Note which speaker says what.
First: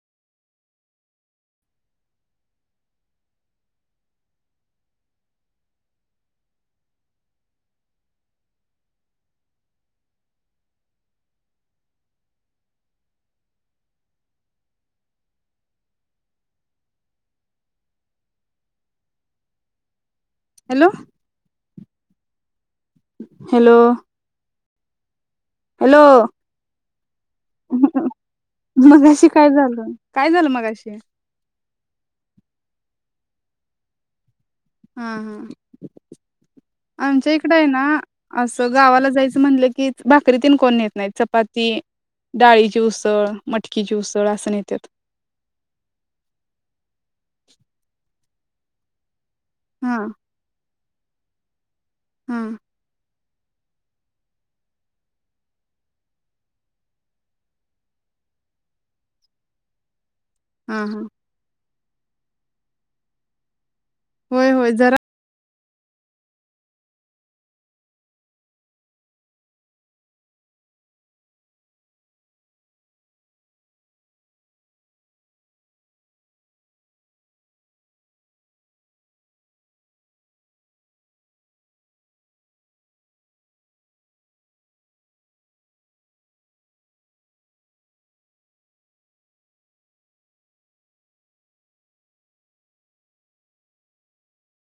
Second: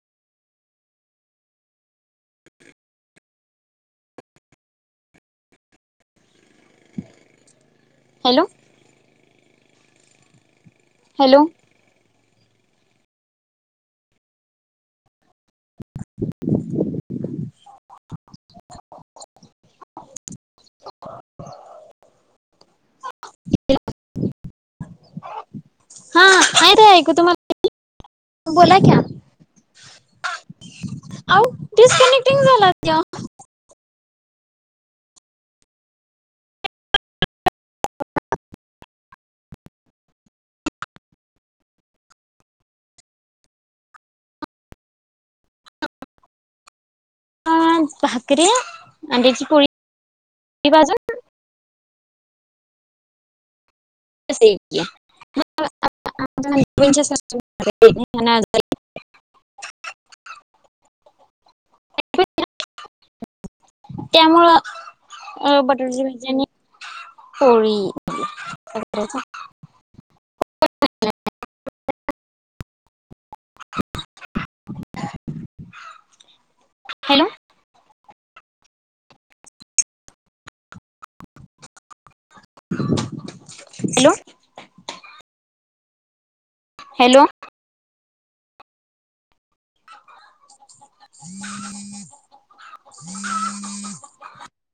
Speaker 1: Hello hello [inaudible]
Speaker 2: hello hello hello
Speaker 1: हा आहे ते ऐकू तुम्हाला बोला की
Speaker 2: मगाशी काय झालं काय झालं मगाशी?
Speaker 1: आव डिस्कनेक्टिंग झाला तो
Speaker 2: हा हा आमच्या इकड आहे ना असं गावाला जायचं म्हणलं की भाकरी तीन कोण नेत नाहीत चपाती डाळीची उसळ मटकीची उसळ असं नेतात.
Speaker 1: अ भाकरी न त्याची
Speaker 2: हा
Speaker 1: ते भाजून
Speaker 2: हा
Speaker 1: [unintelligible]
Speaker 2: हा हा होय होय जरा
Speaker 1: त्यामुळं भाजी आणि पोळी [unintelligible] हॅलो. हॅलो. हॅलो. [unintelligible]